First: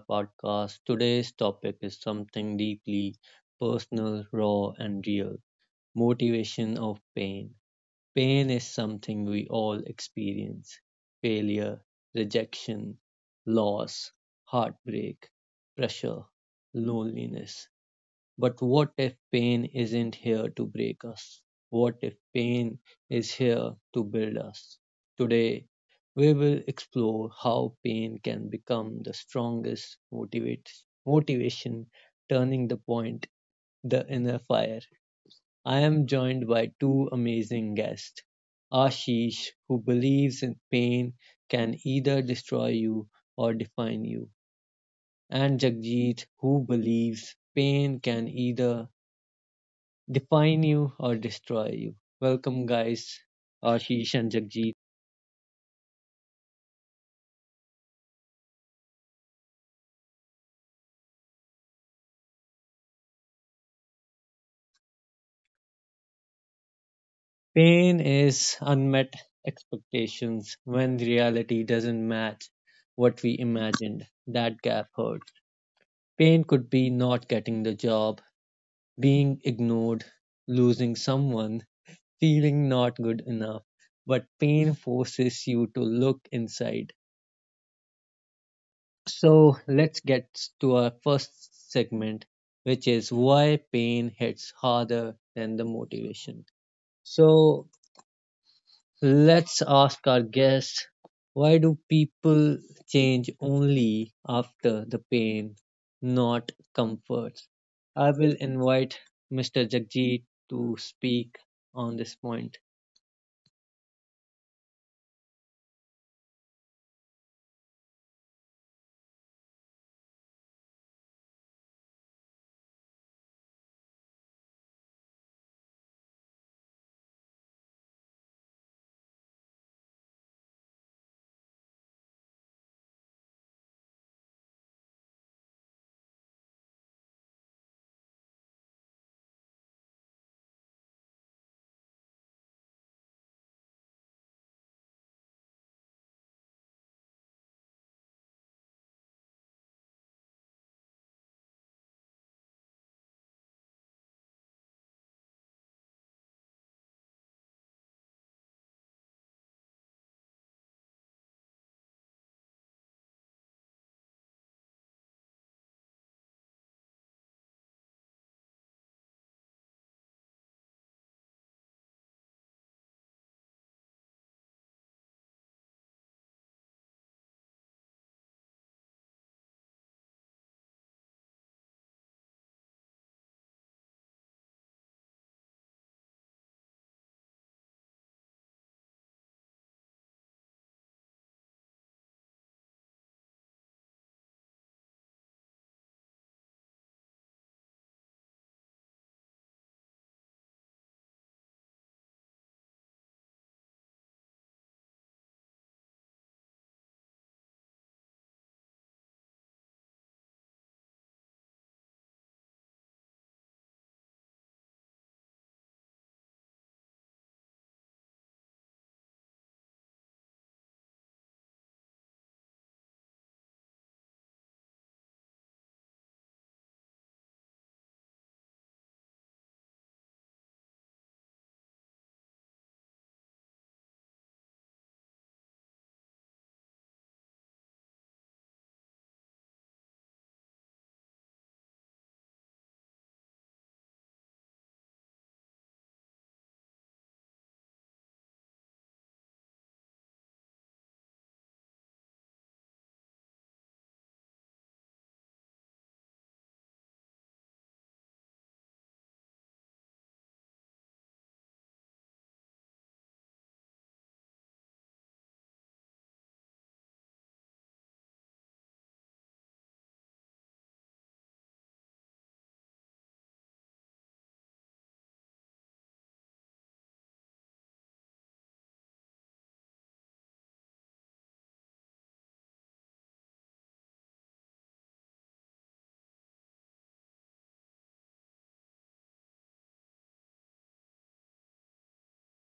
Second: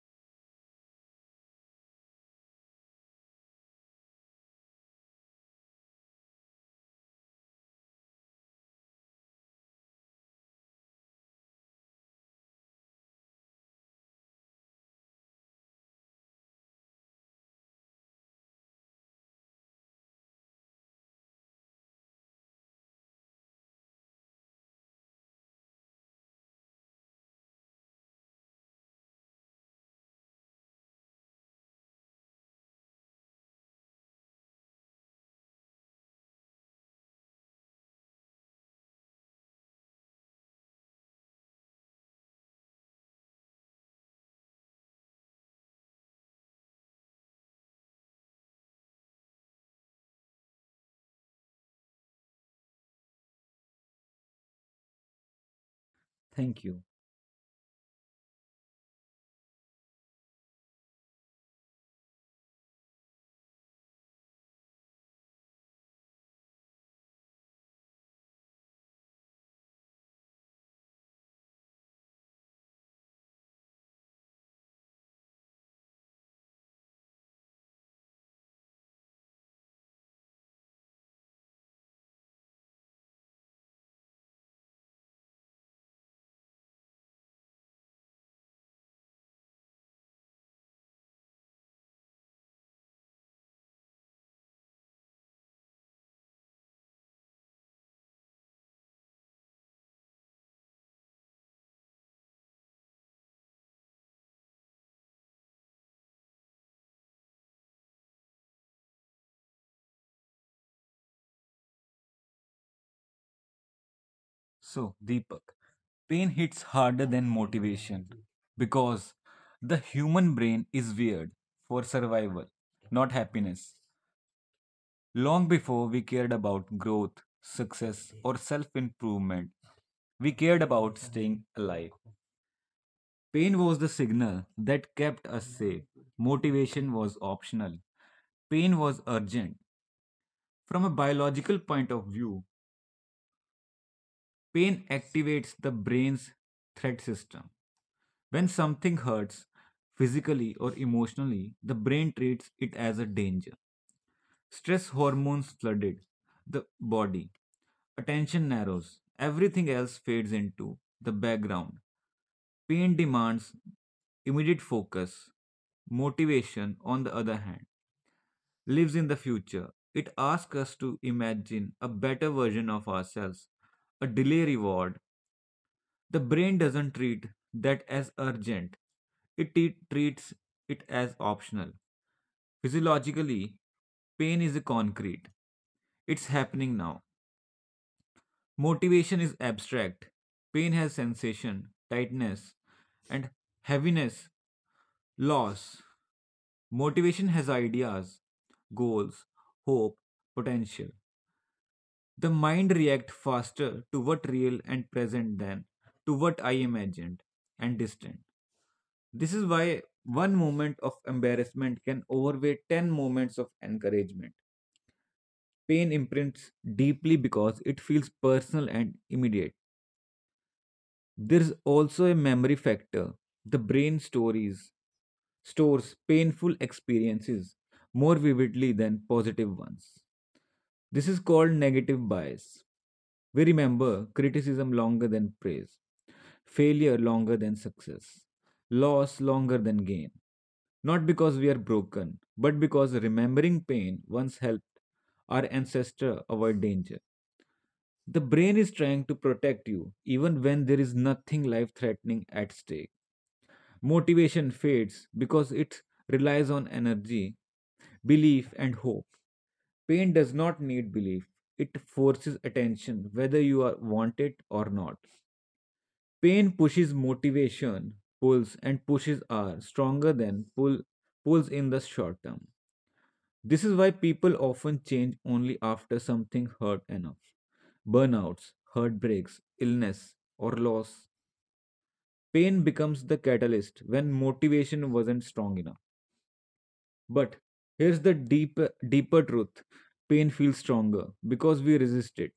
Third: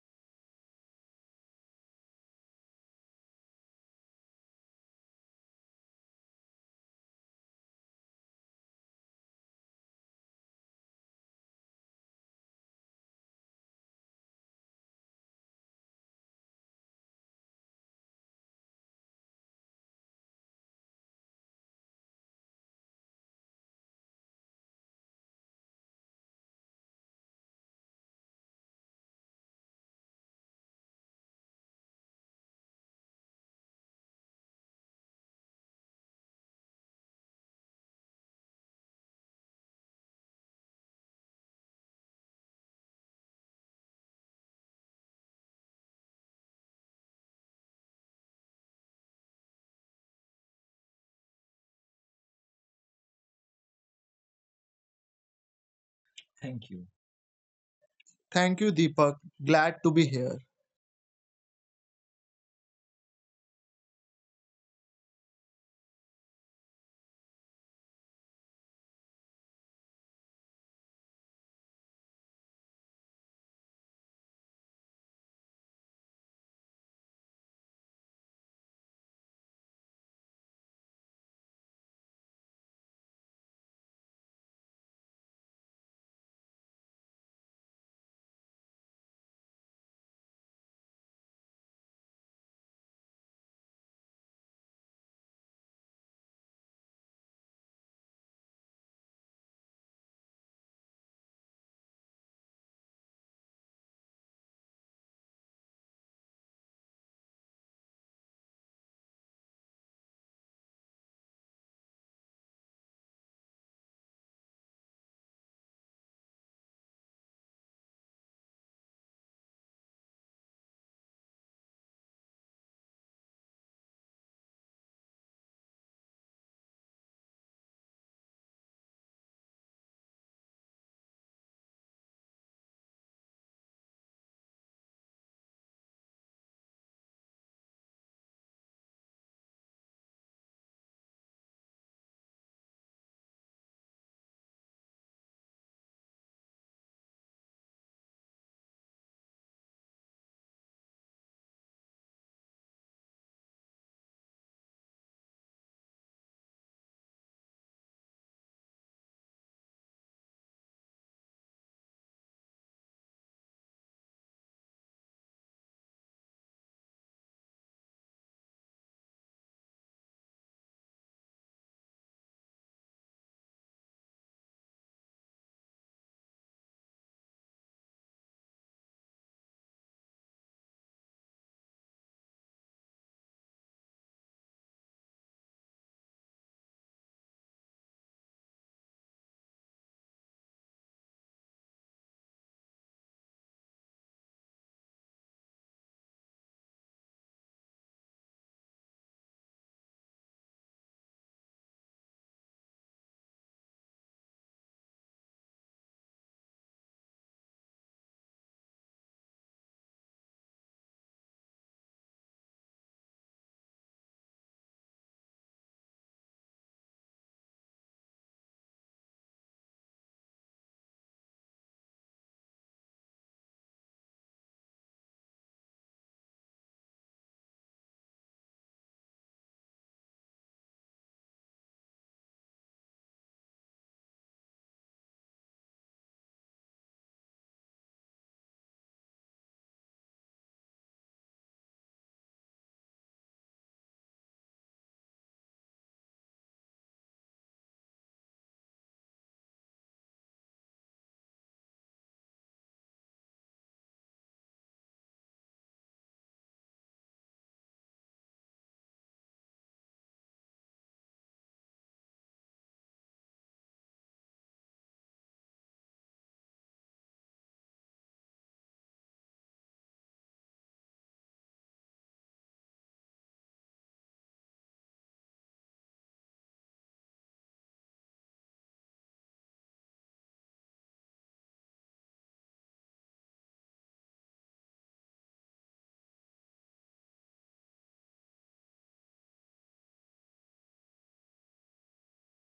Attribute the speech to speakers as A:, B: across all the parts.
A: podcast. Today's topic is something deeply personal, raw, and real motivation of pain. Pain is something we all experience: failure, rejection, loss, heartbreak, pressure, loneliness. But what if pain isn't here to break us? What if pain is here to build us? Today, we will explore how pain can become the strongest motivation, turning the point, the inner fire. I am joined by two amazing guests: Ashish, who believes in pain can either destroy you or define you, and Jagjit, who believes pain can either define you or destroy you. Welcome, guys, Ashish and Jagjeet.
B: Thank
C: Thank
B: you.
C: you. Thank you, Deepak. Glad to be here.
A: Pain is unmet expectations when reality doesn't match what we imagined. That gap hurts. Pain could be not getting the job, being ignored, losing someone, feeling not good enough. But pain forces you to look inside. So let's get to our first segment, which is why pain hits harder than the motivation. So let's ask our guests: why do people change only after the pain, not comfort? I will invite Mr. Jagjit to speak on this point.
B: So, Deepak, pain hits harder than motivation because the human brain is weird for survival, not happiness. Long before we cared about growth, success, or self improvement, we cared about staying alive. Pain was the signal that kept us safe, motivation was optional, pain was urgent. From a biological point of view, pain activates the brain's threat system. When something hurts physically or emotionally, the brain treats it as a danger. Stress hormones flooded the body. Attention narrows. Everything else fades into the background. Pain demands immediate focus. Motivation, on the other hand, lives in the future. It asks us to imagine a better version of ourselves, a delay reward, the brain doesn't treat that as urgent. It treats it as optional. Physiologically, pain is concrete. It's happening now. Motivation is abstract. Pain has sensation, tightness, and heaviness, loss. Motivation has ideas, goals, hope, potential. The mind reacts faster to what real and present than to what I imagined and distant. This is why one moment of embarrassment can overweigh 10 moments of encouragement. Pain imprints deeply because it feels personal and immediate. There's also a memory factor. The brain stories stores painful experiences more vividly than positive ones. This is called negative bias. We remember criticism longer than praise, failure longer than success, loss longer than gain. Not because we are broken, but because remembering pain once helped our ancestor avoid danger. The brain is trying to protect you even when there is nothing life threatening at stake. Motivation fades because it relies on energy, belief, and hope. Pain does not need belief, it forces attention whether you are want it or not. Pain pushes motivation, pulls and pushes are stronger than pulls in the short term. This is why people often change only after something hurt enough. Burnouts, heartbreaks, illness, or loss. Pain becomes the catalyst when motivation wasn't strong enough. But here's the deeper truth, pain feels stronger because we resist it.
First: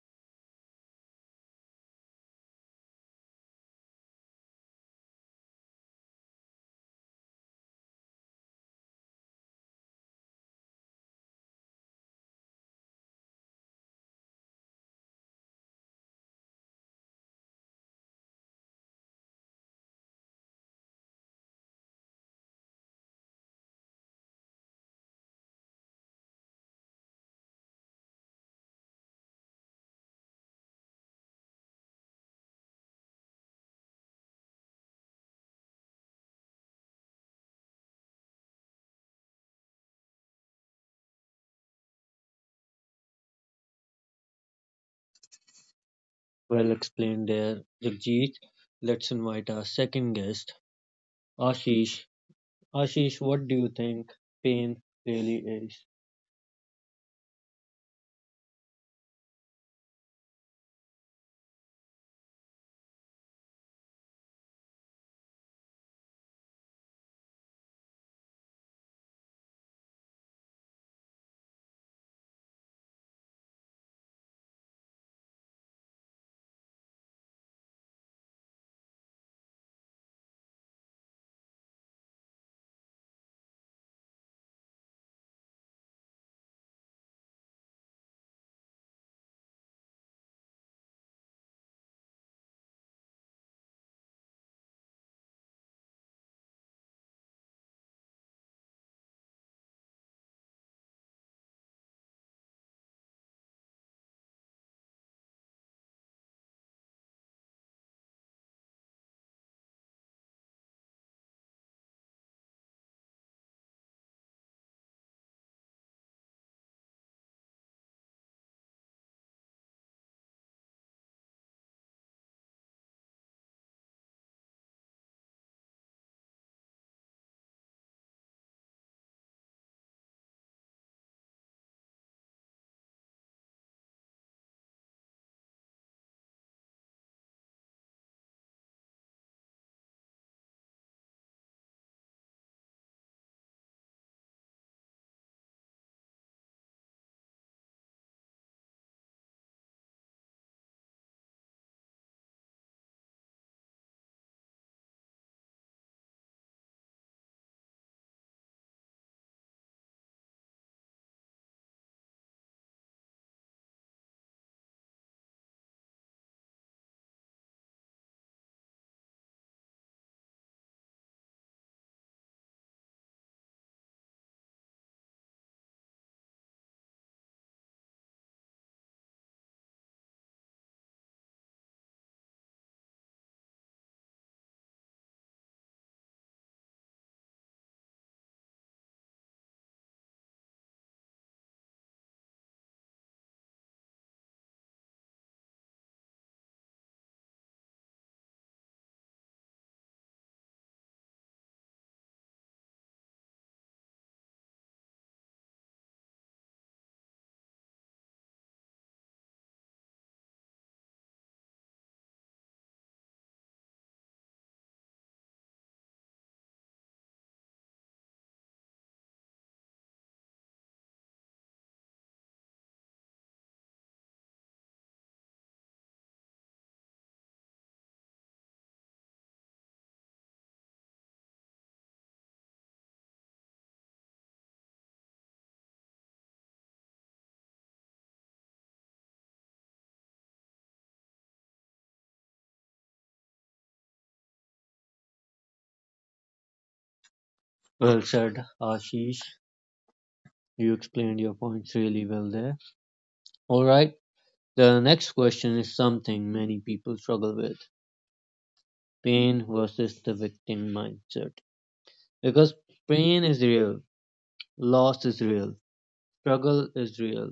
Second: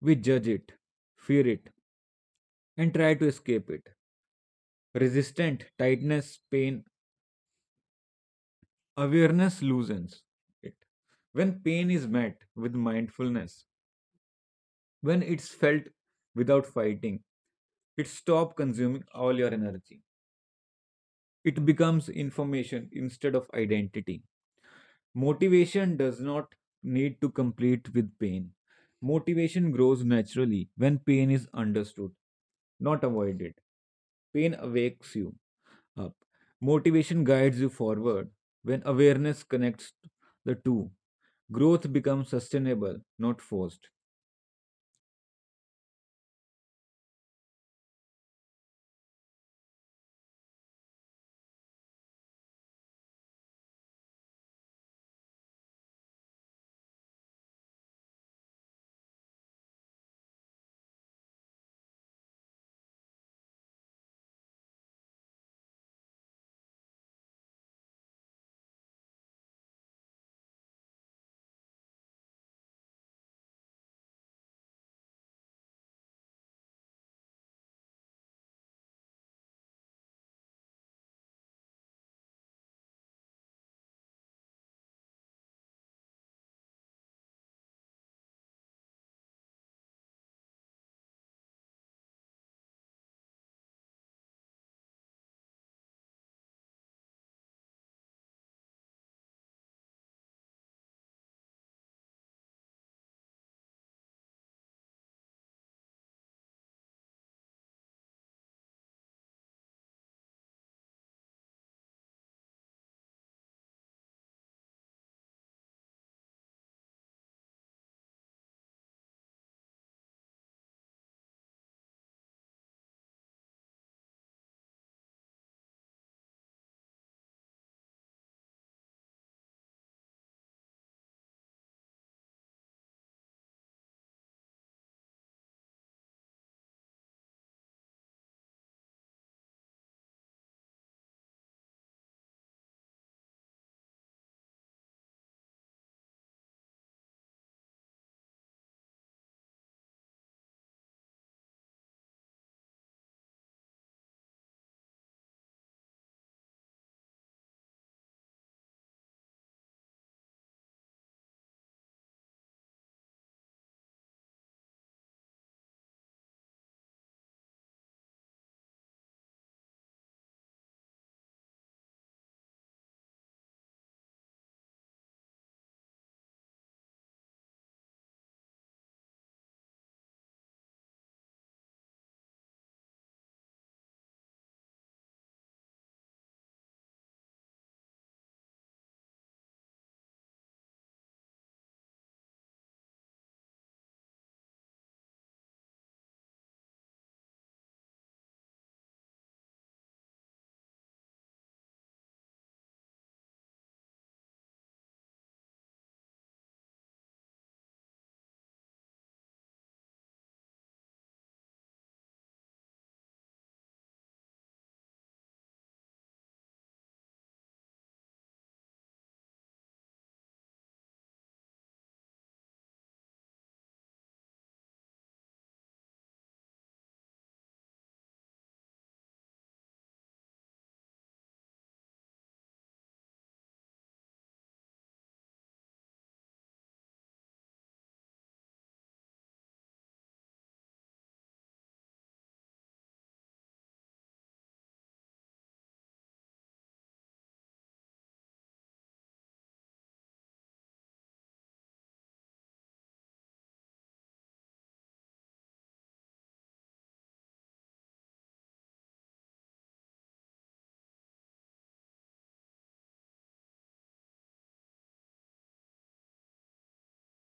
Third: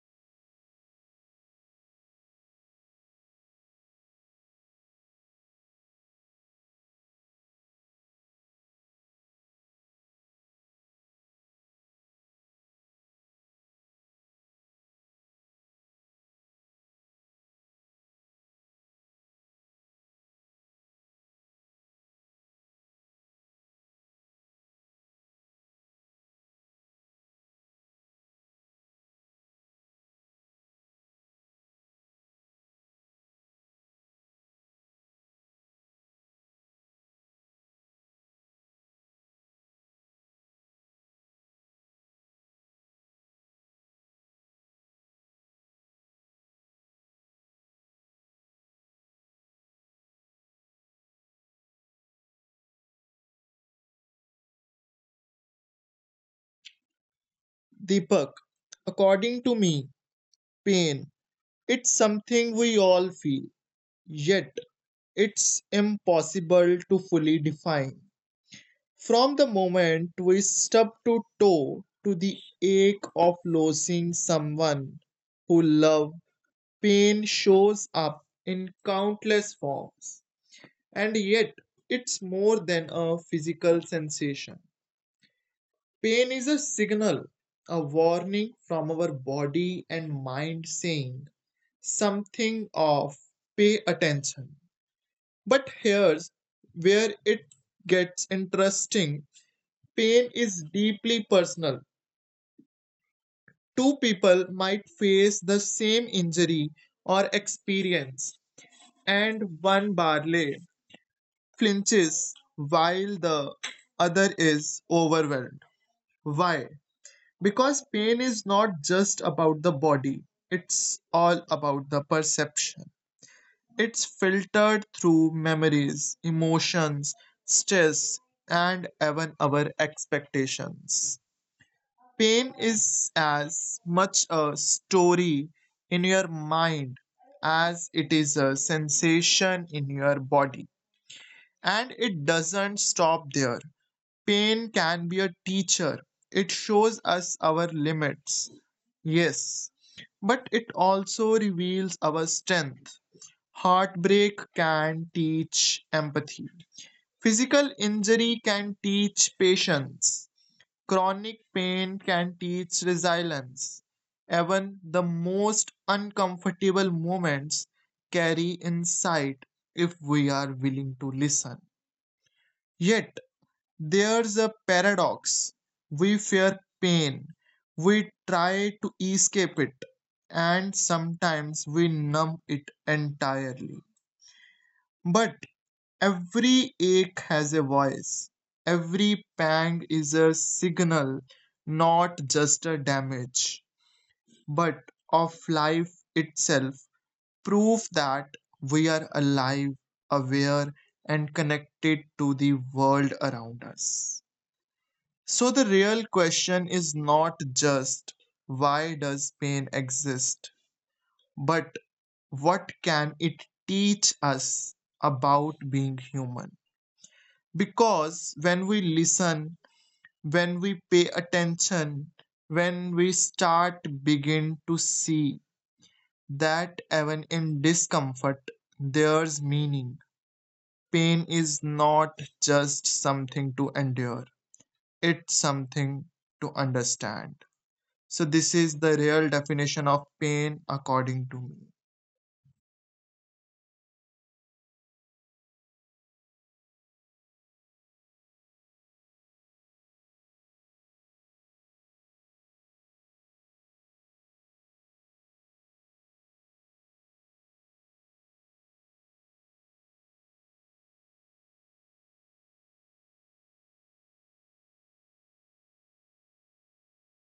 B: We judge it, fear it, and try to escape it. Resistant, tightness, pain, awareness loosens it. When pain is met with mindfulness, when it's felt without fighting, it stops consuming all your energy. It becomes information instead of identity. Motivation does not need to compete with pain. Motivation grows naturally when pain is understood, not avoided. Pain awakes you up. Motivation guides you forward when awareness connects the two. Growth becomes sustainable, not forced.
A: Well explained there, Jagjit. Let's invite our second guest, Ashish. Ashish, what do you think pain really is?
C: Deepak, according to me, pain, it's something we all feel, yet it's impossible to fully define. From the moment we stub to toe to the ache of losing someone who love, pain shows up in countless forms, and yet it's more than a physical sensation. Pain is a signal, a warning from our body and mind saying something off, pay attention. But here's where it gets interesting. Pain is deeply personal. Two people might face the same injury or experience, and one barely flinches while the other is overwhelmed. Why? Because pain is not just about the body, it's all about the perception. It's filtered through memories, emotions, stress, and even our expectations. Pain is as much a story in your mind as it is a sensation in your body. And it doesn't stop there. Pain can be a teacher. It shows us our limits. Yes, but it also reveals our strength. Heartbreak can teach empathy. Physical injury can teach patience. Chronic pain can teach resilience. Even the most uncomfortable moments carry insight if we are willing to listen. Yet, there's a paradox. We fear pain, we try to escape it, and sometimes we numb it entirely. But every ache has a voice. Every pang is a signal, not just a damage, but of life itself. Proof that we are alive, aware, and connected to the world around us. So the real question is not just why does pain exist, but what can it teach us about being human? Because when we listen, when we pay attention, when we start begin to see that even in discomfort there's meaning. Pain is not just something to endure, it's something to understand. So, this is the real definition of pain, according to me.
A: Well said, Ashish. You explained your points really well there. Alright, the next question is something many people struggle with: pain versus the victim mindset. Because pain is real, loss is real, struggle is real,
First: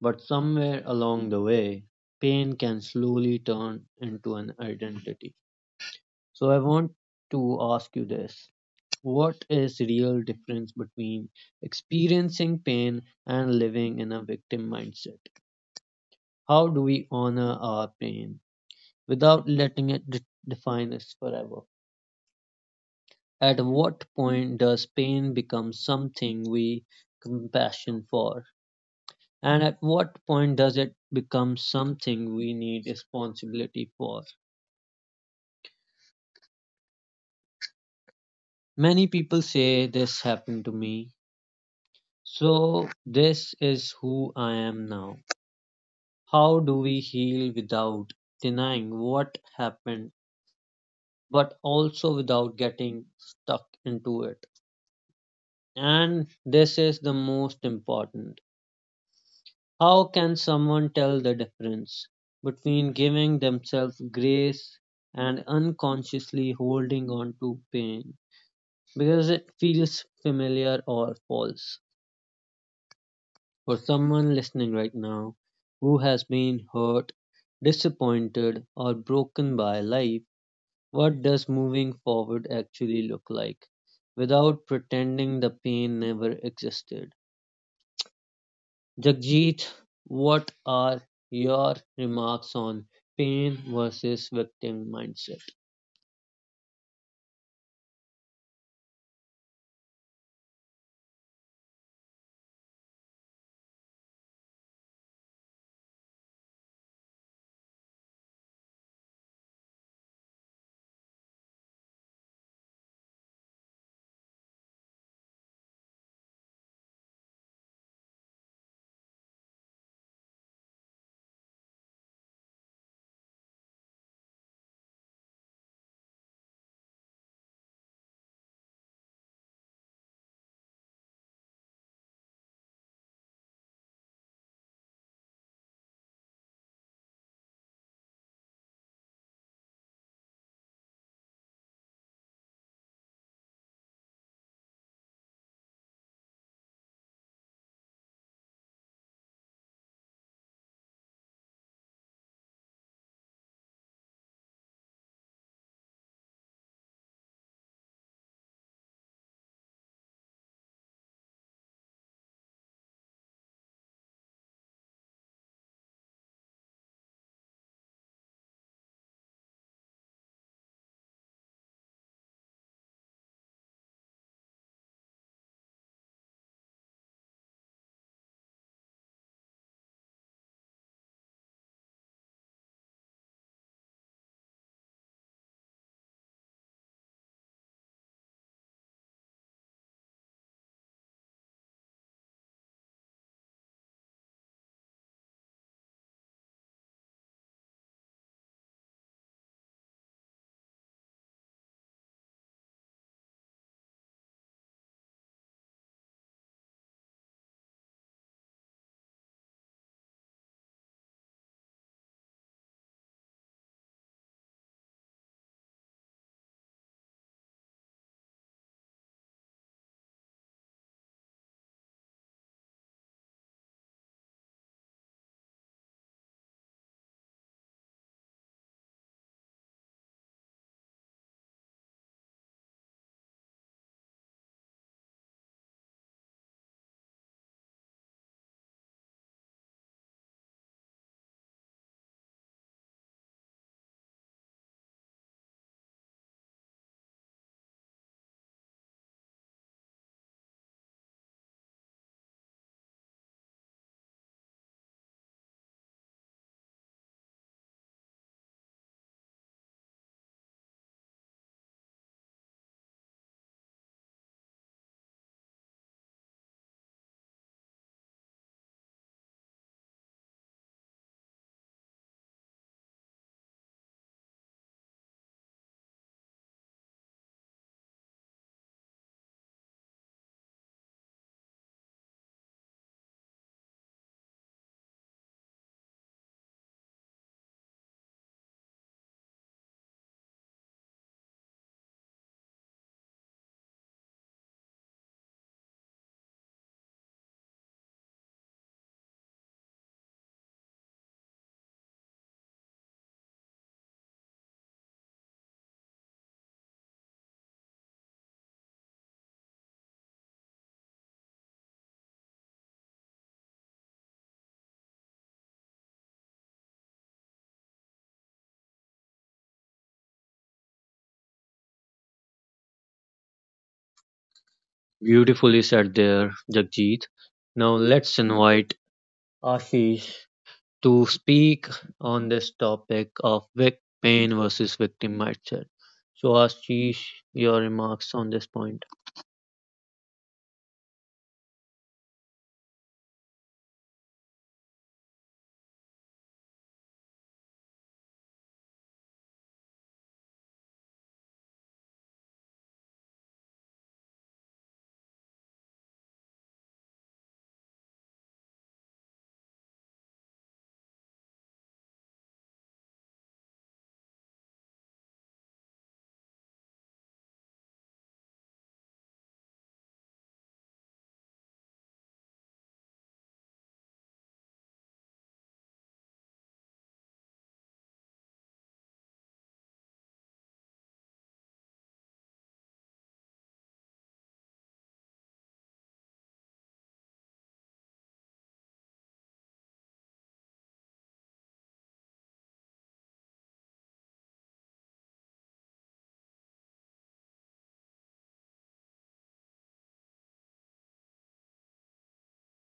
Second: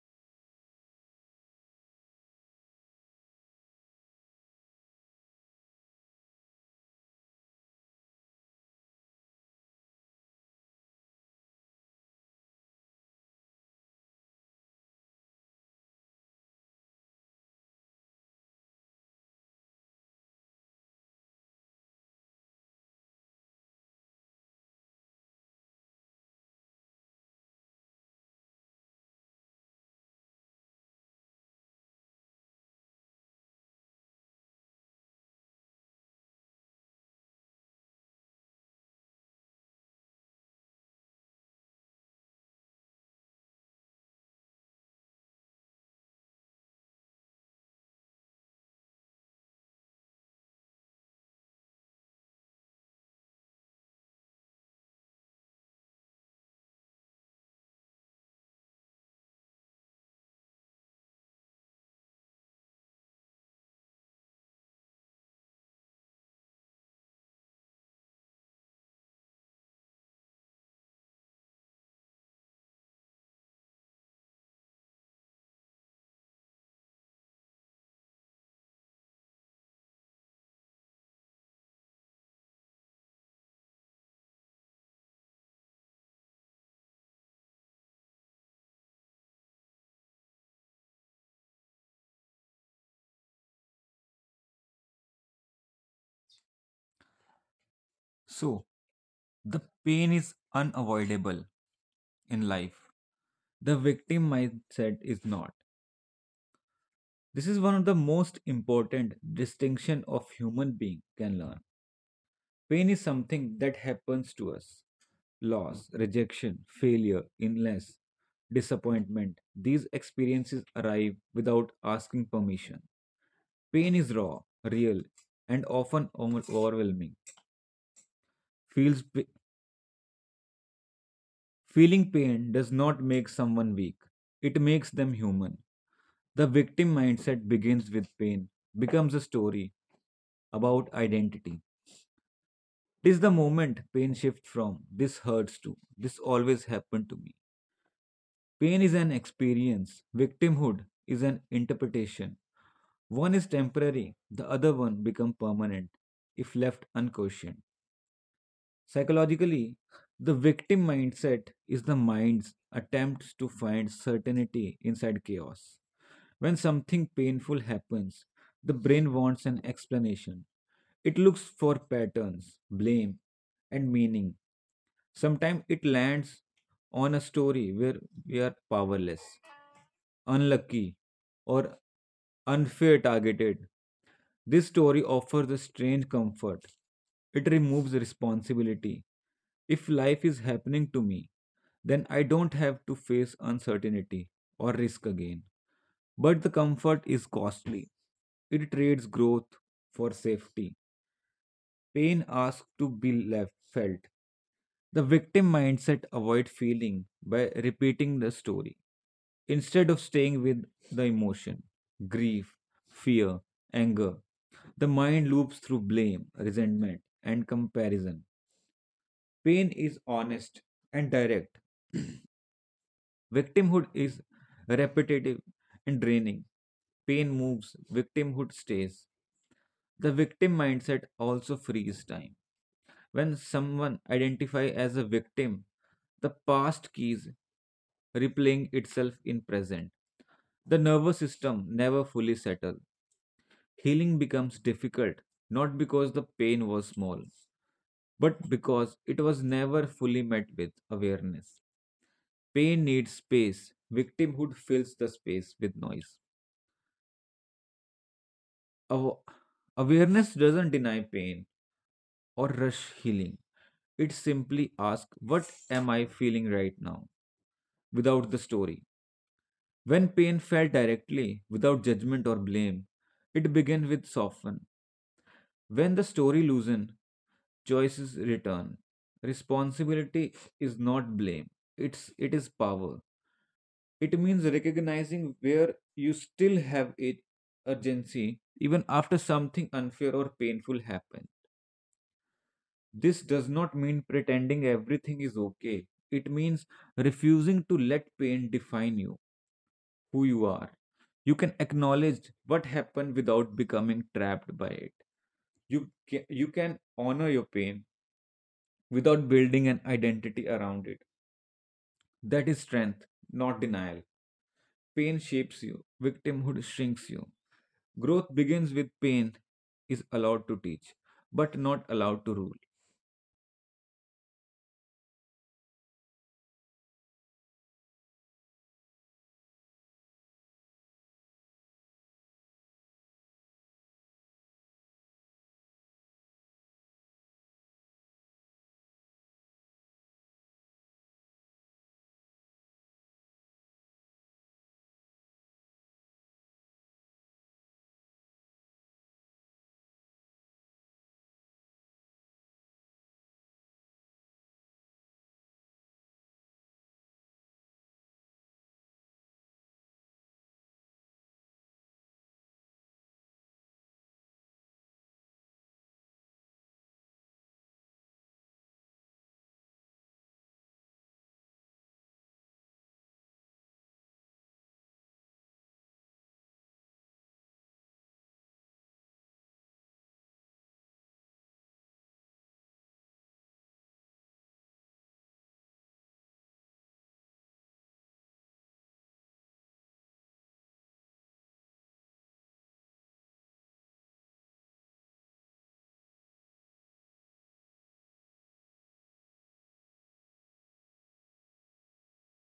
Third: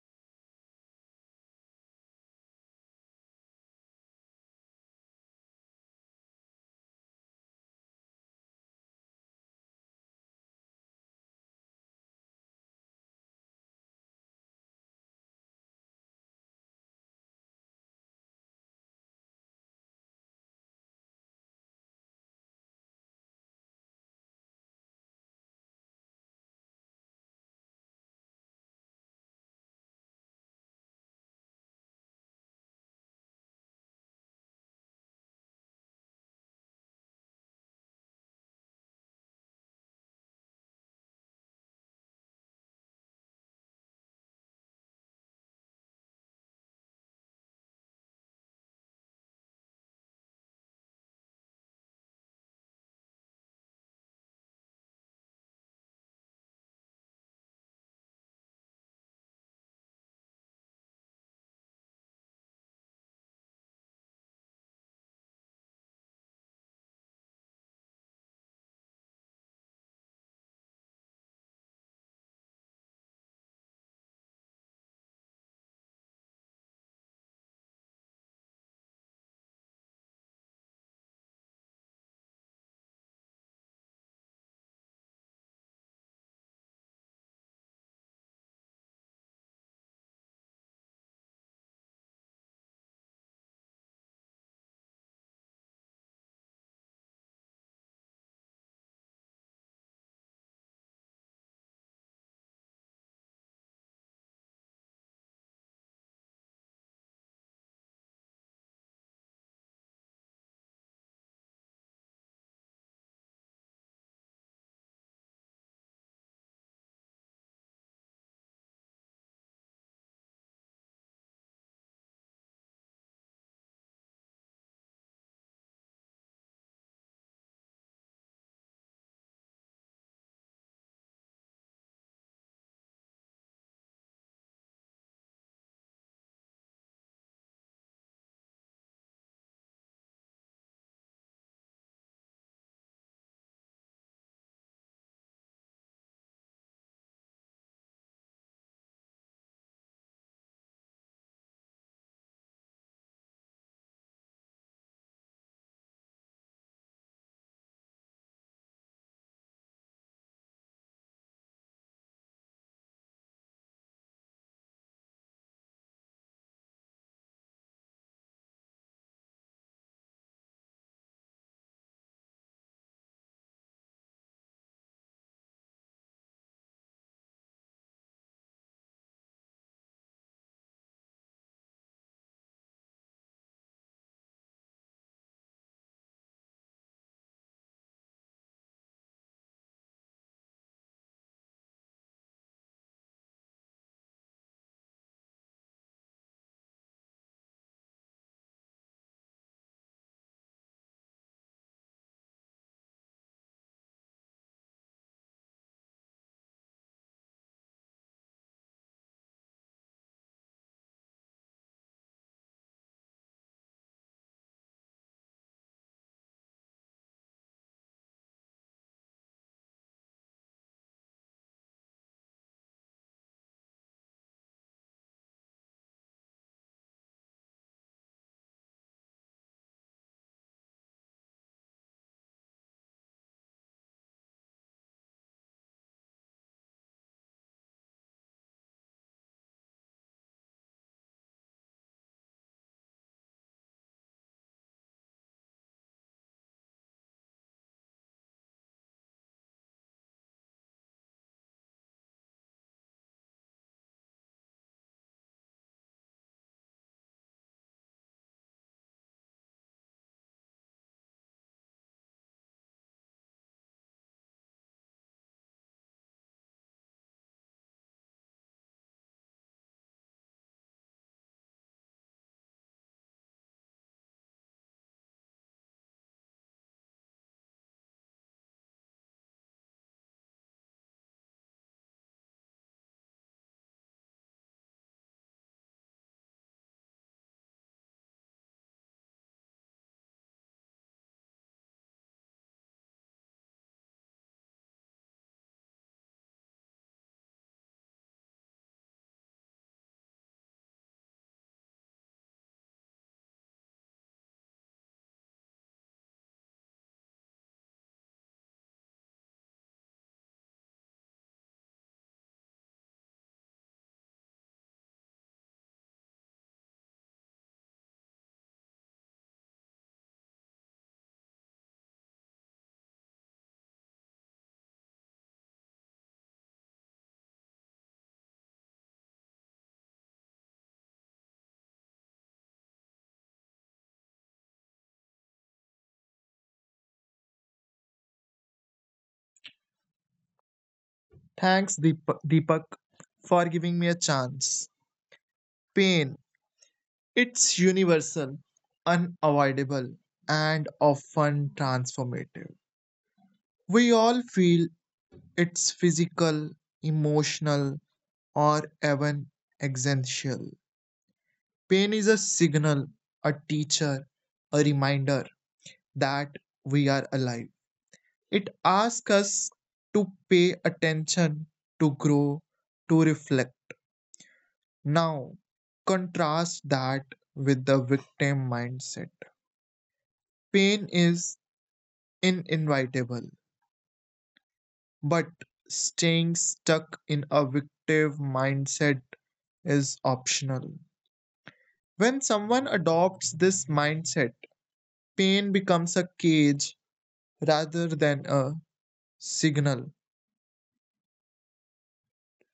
A: but somewhere along the way, pain can slowly turn into an identity. So, I want to ask you this: what is real difference between experiencing pain and living in a victim mindset? How do we honor our pain without letting it define us forever? At what point does pain become something we compassion for, and at what point does it become something we need responsibility for? Many people say this happened to me, so this is who I am now. How do we heal without denying what happened, but also without getting stuck into it? And this is the most important. How can someone tell the difference between giving themselves grace and unconsciously holding on to pain because it feels familiar or false? For someone listening right now who has been hurt, disappointed, or broken by life, what does moving forward actually look like without pretending the pain never existed? Jagjit, what are your remarks on pain versus victim mindset?
B: So, the pain is unavoidable in life. The victim mindset is not. This is one of the most important distinction of human being can learn. Pain is something that happens to us. Loss, rejection, failure, illness, disappointment. These experiences arrive without asking permission. Pain is raw, real, and often overwhelming. Feels pa- feeling pain does not make someone weak. It makes them human. The victim mindset begins with pain, becomes a story about identity. It is the moment pain shifts from this hurts to this always happened to me. Pain is an experience, victimhood is an interpretation. One is temporary, the other one becomes permanent if left unquestioned. Psychologically, the victim mindset is the mind's attempt to find certainty inside chaos. When something painful happens, the brain wants an explanation. It looks for patterns, blame, and meaning. Sometimes it lands on a story where we are powerless, unlucky, or unfair targeted. This story offers a strange comfort. It removes responsibility. If life is happening to me, then I don't have to face uncertainty or risk again. But the comfort is costly. It trades growth for safety. Pain asks to be left felt. The victim mindset avoid feeling by repeating the story instead of staying with the emotion, grief, fear, anger. The mind loops through blame, resentment, and comparison. Pain is honest and direct. Victimhood is repetitive and draining. Pain moves, victimhood stays. The victim mindset also frees time. When someone identifies as a victim, the past keys replaying itself in present. The nervous system never fully settles. Healing becomes difficult not because the pain was small, but because it was never fully met with awareness. Pain needs space. Victimhood fills the space with noise. Aw- Awareness doesn't deny pain or rush healing. It simply asks, what am I feeling right now? Without the story. When pain felt directly, without judgment or blame, it began with soften. When the story loosen, choices return. Responsibility is not blame. It is power. It means recognizing where you still have a urgency even after something unfair or painful happens. This does not mean pretending everything is okay. It means refusing to let pain define you, who you are. You can acknowledge what happened without becoming trapped by it. You can honor your pain without building an identity around it. That is strength, not denial. Pain shapes you, victimhood shrinks you. Growth begins with pain is allowed to teach, but not allowed to rule.
A: Beautifully said there, Jagjit. Now let's invite Ashish to speak on this topic of pain versus victim mindset. So, Ashish, your remarks on this point.
C: Thanks, Deepak, for giving me a chance. Pain, it's universal, unavoidable, and often transformative. We all feel it's physical, emotional, or even existential. Pain is a signal, a teacher, a reminder that we are alive. It asks us to pay attention, to grow, to reflect. Now, contrast that with the victim mindset. Pain is inevitable, but staying stuck in a victim mindset is optional. When someone adopts this mindset, pain becomes a cage rather than a signal.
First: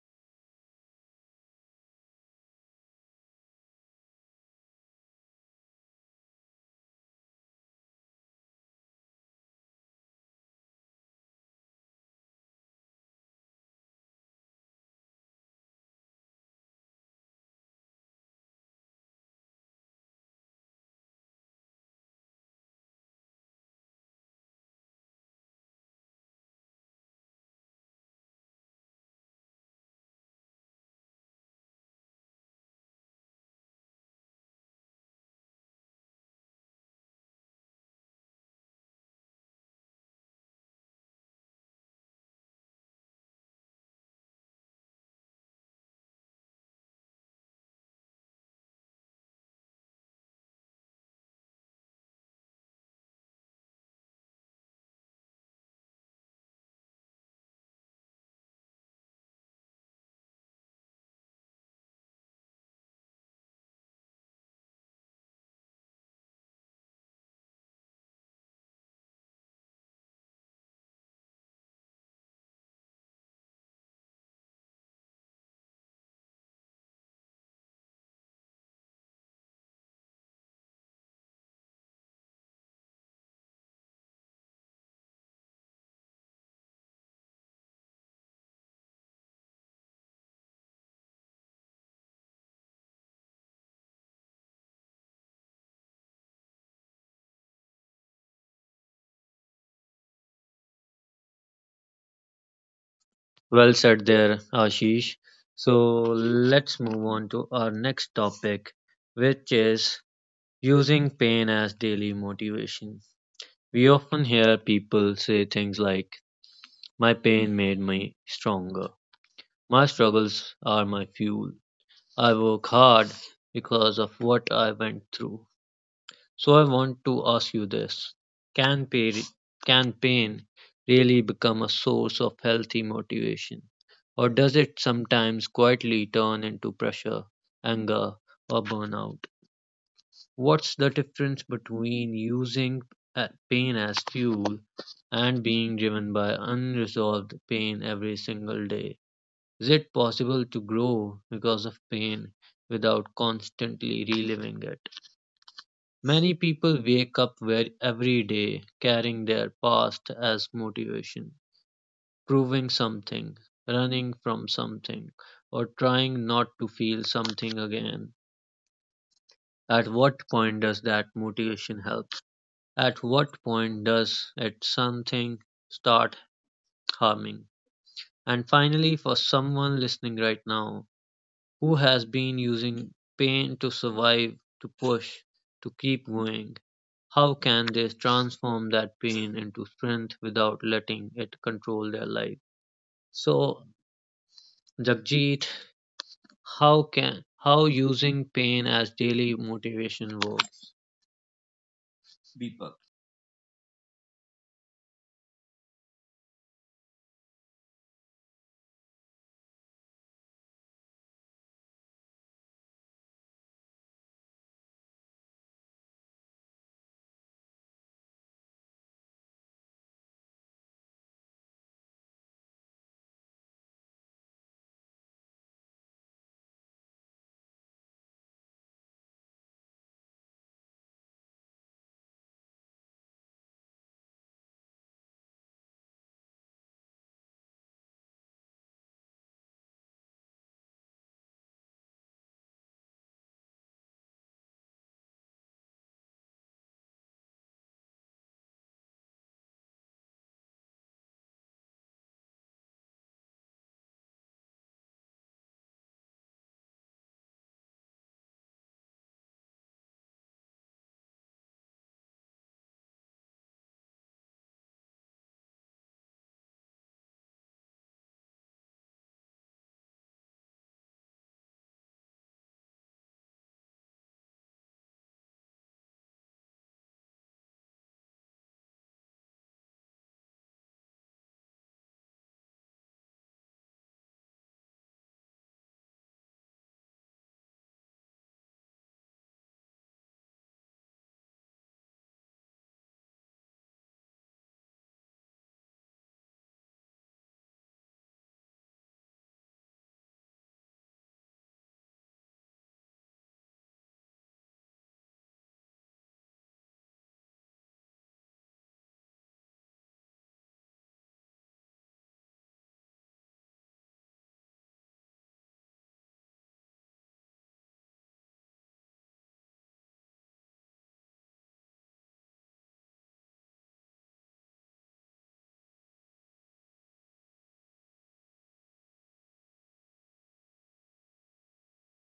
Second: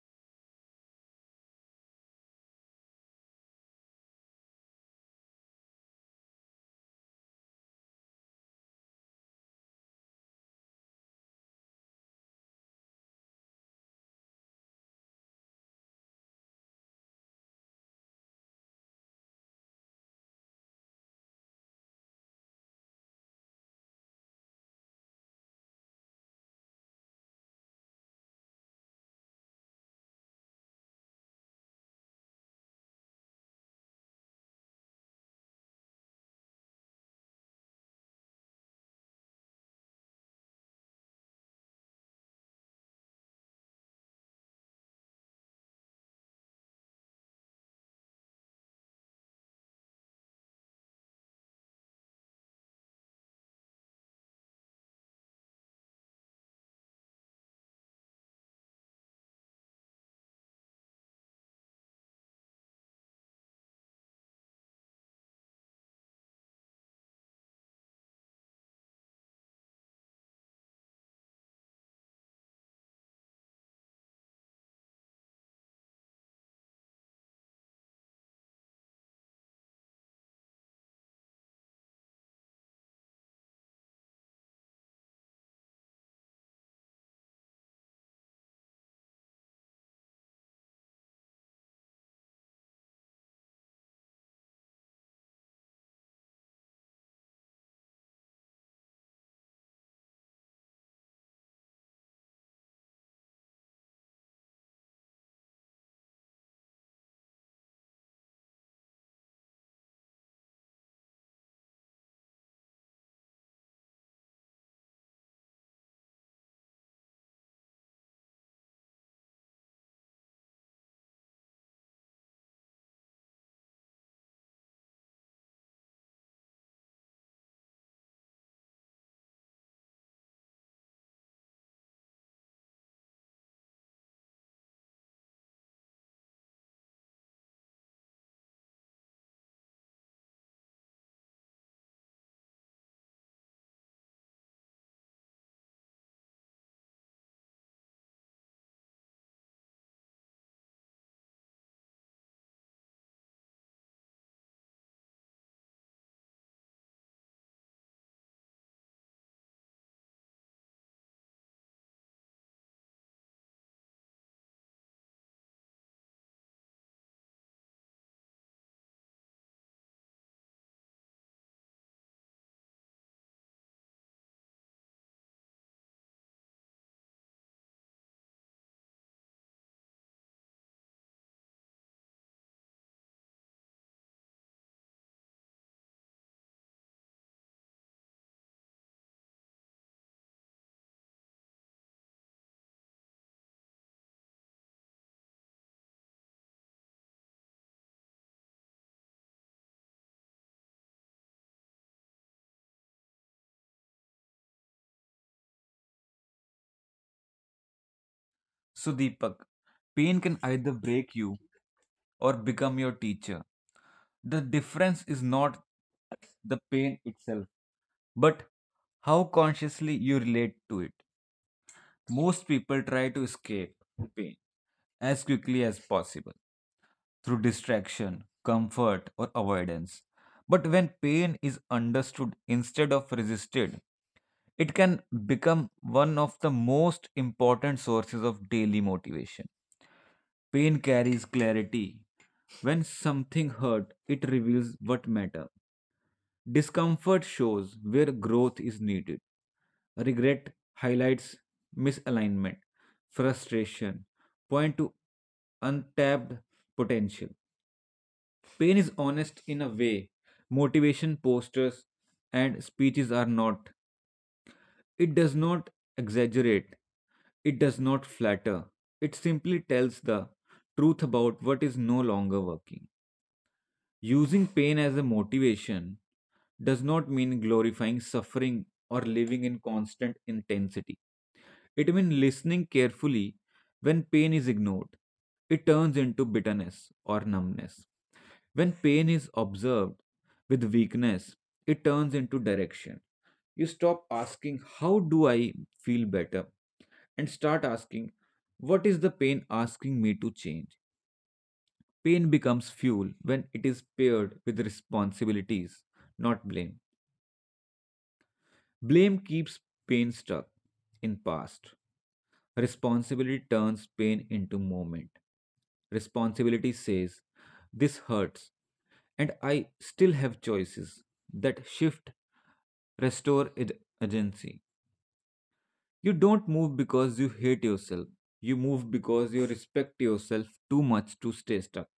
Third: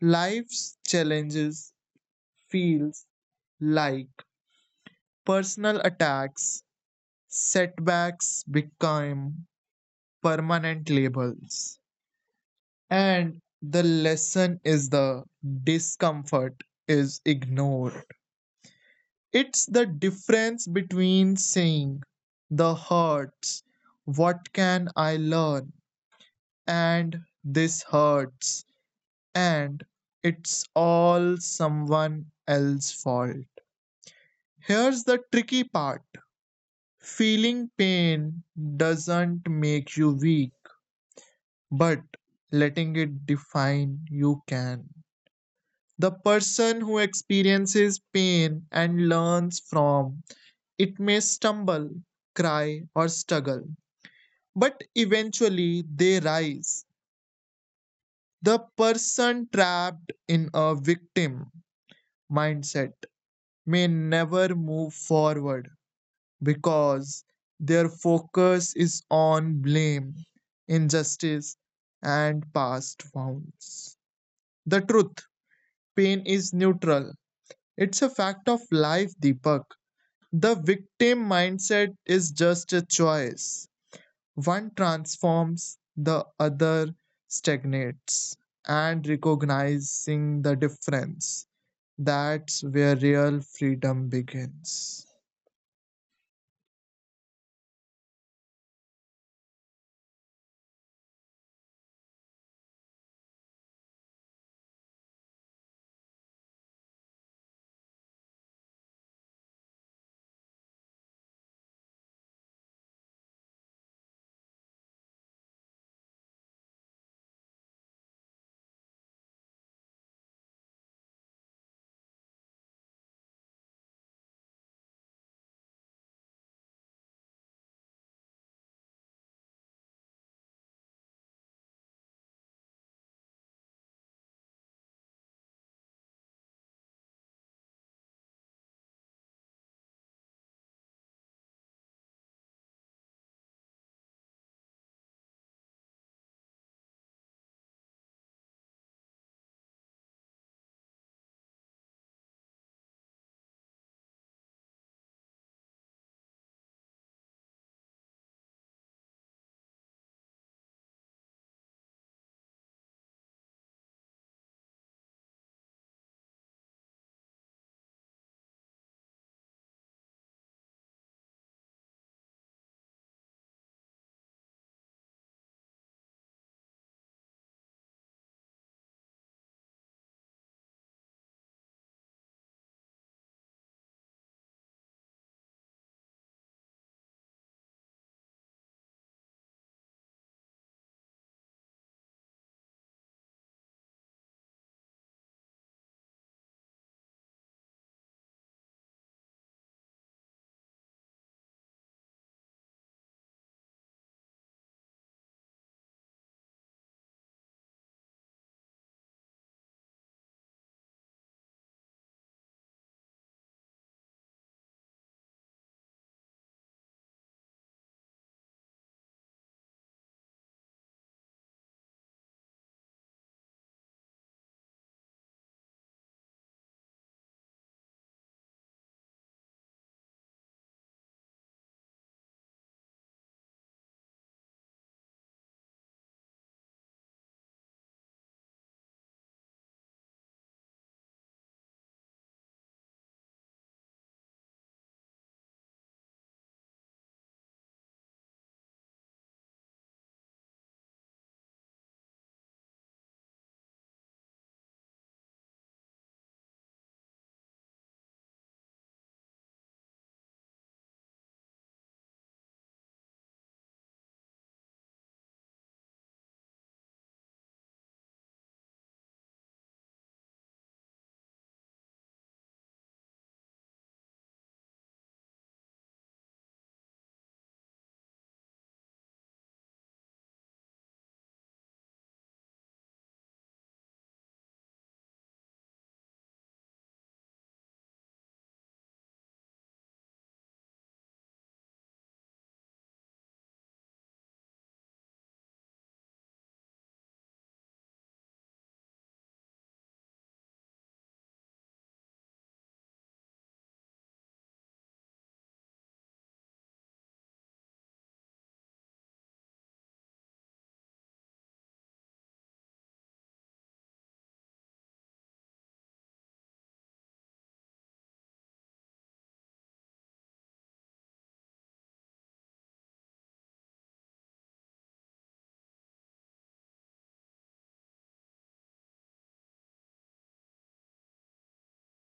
C: Life's challenges feels like personal attacks, setbacks become permanent labels. And the lesson is the discomfort is ignored. It's the difference between saying the hurts, what can I learn, and this hurts, and it's all someone else's fault. Here's the tricky part. Feeling pain doesn't make you weak, but letting it define you can. The person who experiences pain and learns from it may stumble, cry, or struggle, but eventually they rise. The person trapped in a victim mindset may never move forward because their focus is on blame, injustice, and past wounds. The truth, pain is neutral, it's a fact of life, Deepak. The victim mindset is just a choice. One transforms, the other stagnates. And recognizing the difference, that's where real freedom begins.
A: Well said there, Ashish. So let's move on to our next topic, which is using pain as daily motivation. We often hear people say things like, my pain made me stronger. My struggles are my fuel. I work hard because of what I went through. So I want to ask you this. Can pain, can pain really become a source of healthy motivation? Or does it sometimes quietly turn into pressure, anger, or burnout? What's the difference between using pain as fuel and being driven by unresolved pain every single day? Is it possible to grow because of pain without constantly reliving it? Many people wake up where every day carrying their past as motivation, proving something, running from something, or trying not to feel something again. At what point does that motivation help? At what point does it something start harming? And finally, for someone listening right now who has been using pain to survive, to push, to keep going? How can they transform that pain into strength without letting it control their life? So, Jagjit, how using pain as daily motivation works? Deepak.
B: So, Deepak, pain can either break you or become your teacher. The difference is not the pain itself, but how consciously you relate to it. Most people try to escape pain as quickly as possible through distraction, comfort, or avoidance. But when pain is understood instead of resisted, it can become one of the most important sources of daily motivation. Pain carries clarity. When something hurt, it reveals what matter. Discomfort shows where growth is needed. Regret highlights misalignment. Frustration point to untapped potential. Pain is honest in a way motivation posters and speeches are not. It does not exaggerate, it does not flatter, it simply tells the truth about what is no longer working. Using pain as a motivation does not mean glorifying suffering or living in constant intensity. It means listening carefully when pain is ignored. It turns into bitterness or numbness. When pain is observed with weakness, it turns into direction. You stop asking, how do I feel better? And start asking, what is the pain asking me to change? Pain becomes fuel when it is paired with responsibilities, not blame. Blame keeps pain stuck in past. Responsibility turns pain into movement. Responsibility says, this hurts, and I still have choices that shift, restore agency. You don't move because you hate yourself. You move because you respect yourself too much to stay stuck.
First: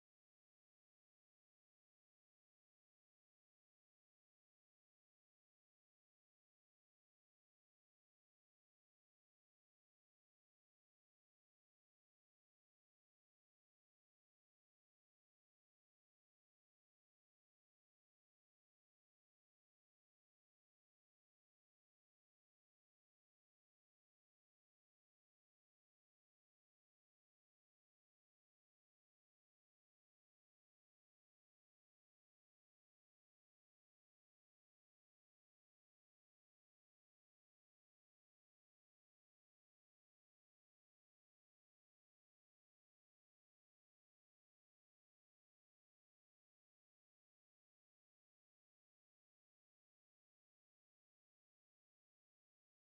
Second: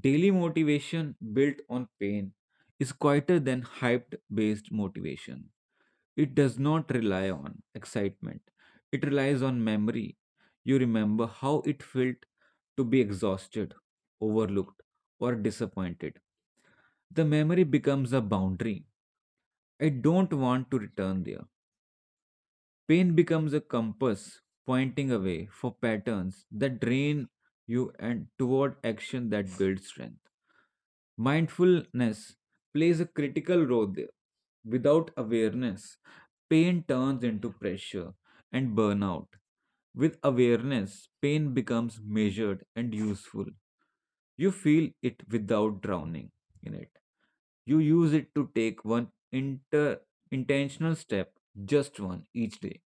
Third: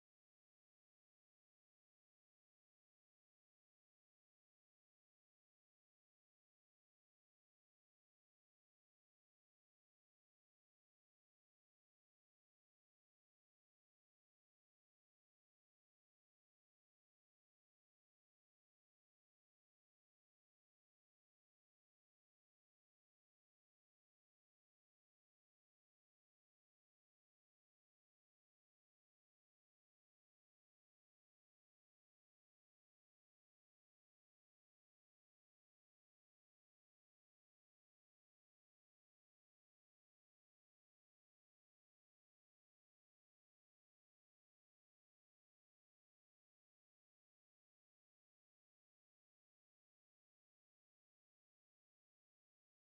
B: Daily motivation built on pain is quieter than hyped based motivation. It does not rely on excitement, it relies on memory. You remember how it felt to be exhausted, overlooked, or disappointed. The memory becomes a boundary. I don't want to return there. Pain becomes a compass pointing away for patterns that drain you and toward action that builds strength. Mindfulness plays a critical role there. Without awareness, pain turns into pressure and burnout. With awareness, pain becomes measured and useful. You feel it without drowning in it. You use it to take one intentional step, just one each day,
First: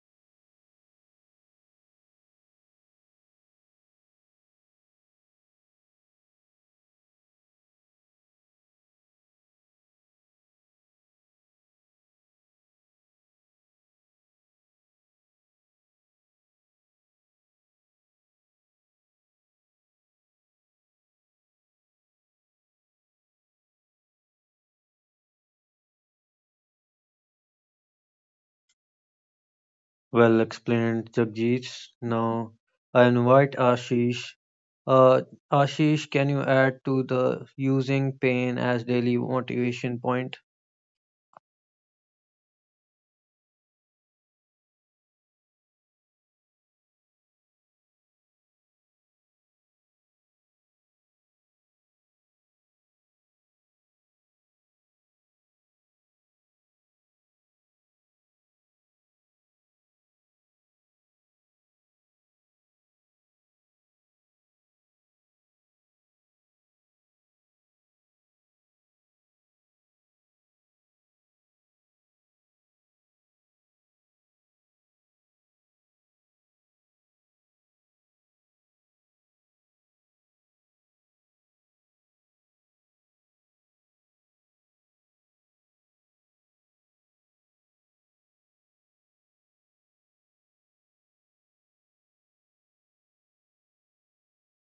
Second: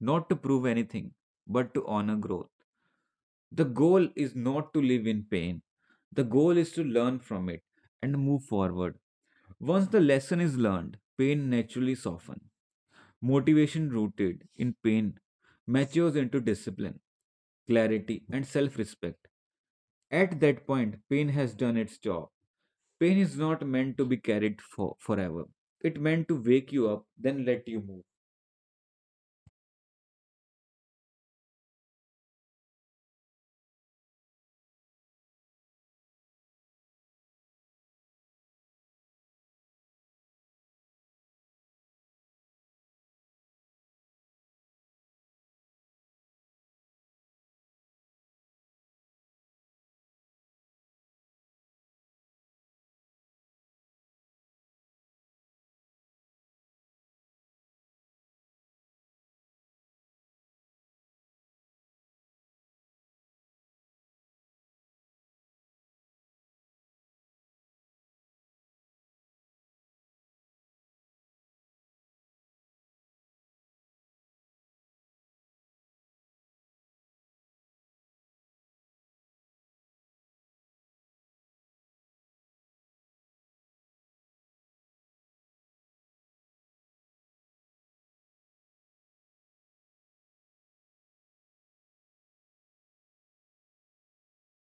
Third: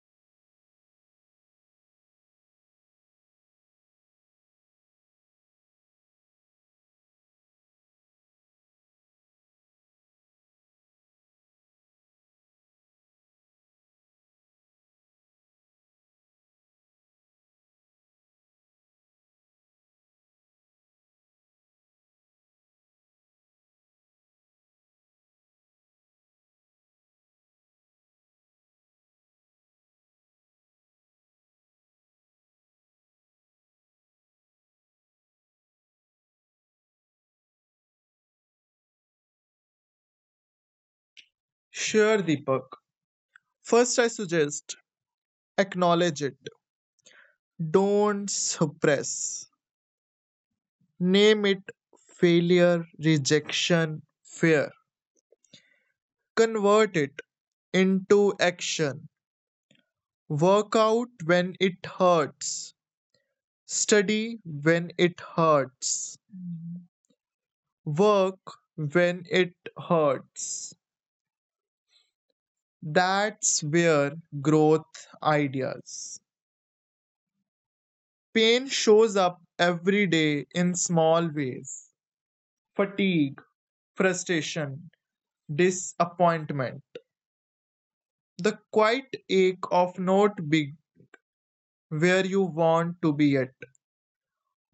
B: not to prove anything, but to honor growth. The goal is not to live in pain, the goal is to learn from it and move forward. Once the lesson is learned, pain naturally softens. Motivation rooted in pain matures into discipline, clarity, and self respect. At that point, pain has done its job. Pain is not meant to be carried for forever. It meant to wake you up, then let you move.
A: Well explained, Jagjit. Now I invite Ashish. Uh, Ashish, can you add to the using pain as daily motivation point?
C: Sure, Deepak. First, I suggest, acknowledge it. Don't suppress. Name it, failure, rejection, fear. Convert it into action. Work out when it hurts. Study when it hurts. Work when it hurts. That's where growth ideas. Pain shows up every day in small ways, fatigue, frustration, disappointment, the quiet ache of not being where you want to be yet.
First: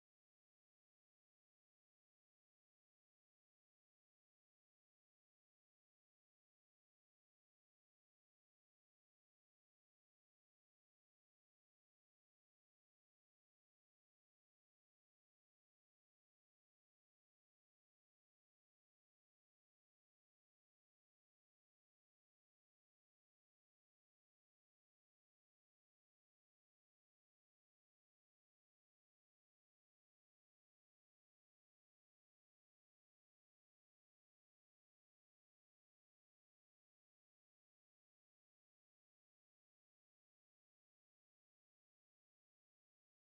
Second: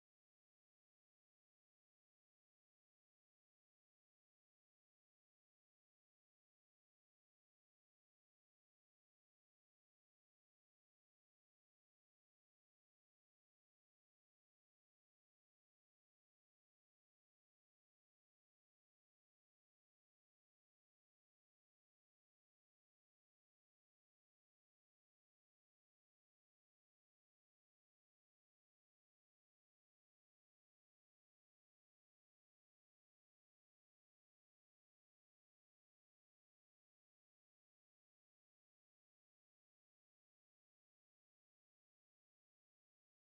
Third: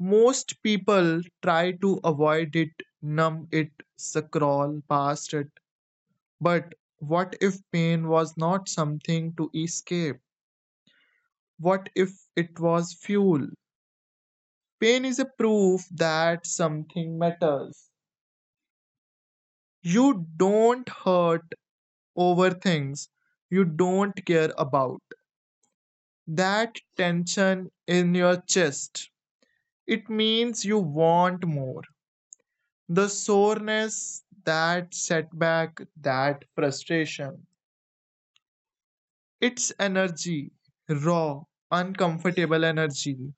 C: Most people try to avoid it, numb it, scroll past it. But what if pain was not something to escape? What if it was fuel? Pain is a proof that something matters. You don't hurt over things you don't care about. That tension in your chest, it means you want more. The soreness, that setback, that frustration. It's energy, raw, uncomfortable energy,